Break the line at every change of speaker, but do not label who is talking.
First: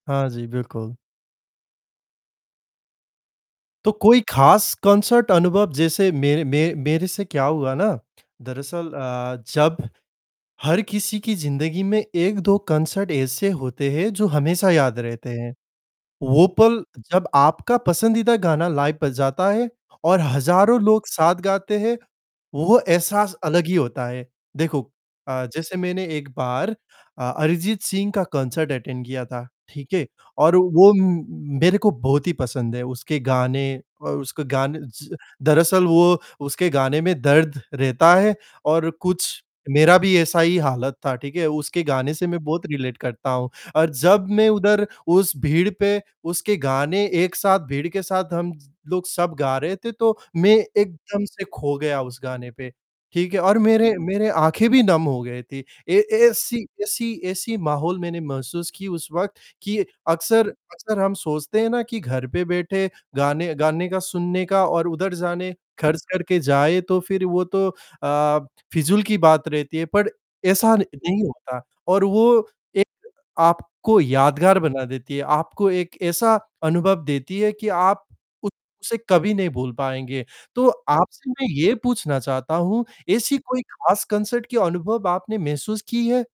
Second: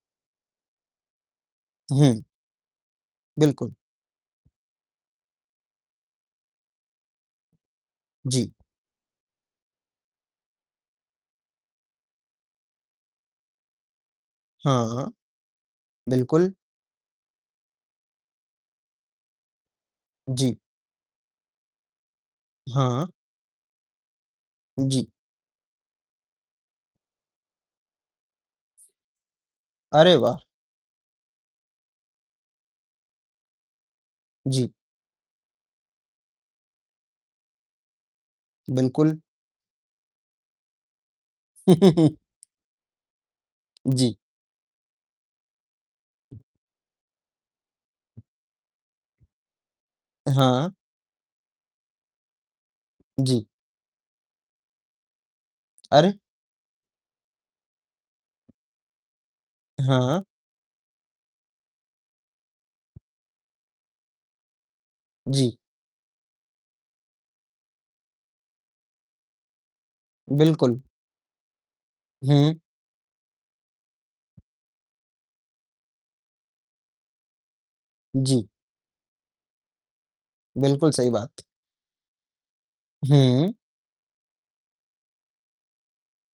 हाँ जी, बिल्कुल।
उहुँ। बिल्कुल।
तो कोई खास कॉन्सर्ट अनुभव जैसे मेरे मे मेरे से क्या हुआ ना,
जी।
दरअसल अ, जब हर किसी की ज़िंदगी में 1-2 कॉन्सर्ट ऐसे होते हैं जो हमेशा याद
हाँ।
रहते हैं। वो
बिल्कुल।
पल जब आपका पसंदीदा गाना लाइव बज जाता है और
जी।
हजारों लोग साथ गाते हैं, वो
हाँ।
एहसास अलग ही होता है। देखो
जी।
अ, जैसे मैंने एक बार अ अरिजीत सिंह का कॉन्सर्ट अटेन्ड किया था। ठीक है,
अरे वाह!
और वो म मेरे को बहुत ही पसंद है उसके गाने व उसके
जी।
गाने च दरअसल वो उसके गाने में दर्द रहता है और
बिल्कुल।
कुछ मेरा भी ऐसा ही हालत था, ठीक है। उसके गाने से मैं बहुत रिलेट करता हूँ, और
जी।
जब मैं उधर, उस भीड़ पे उसके गाने एक साथ भीड़ के साथ हम लोग सब गा रहे थे, तो मैं
हाँ।
एकदम से खो गया उस गाने पे। ठीक है
जी।
और मेरे मेरे आँखें भी नम हो गई थी। ए
अरे!
ऐसी ऐसी ऐसी माहौल मैंने महसूस की उस वक़्त कि
हाँ।
अक्सर अक्सर हम सोचते हैं ना कि घर पे बैठे गाने, गाने का सुनने का और उधर जाने
जी।
खर्च करके जाए तो फिर वो तो अ, फिजूल की बात रहती है पर ऐसा
बिल्कुल।
नहीं होता और वो
हुँ।
एक आपको यादगार बना देती है, आपको एक ऐसा अनुभव देती है कि आप
जी।
उसे कभी नहीं भूल पाएँगे। तो
बिल्कुल सही
आपसे
बात।
मैं ये पूछना चाहता हूँ ऐसी
हुँ।
कोई खास कॉन्सर्ट के अनुभव आपने महसूस की है?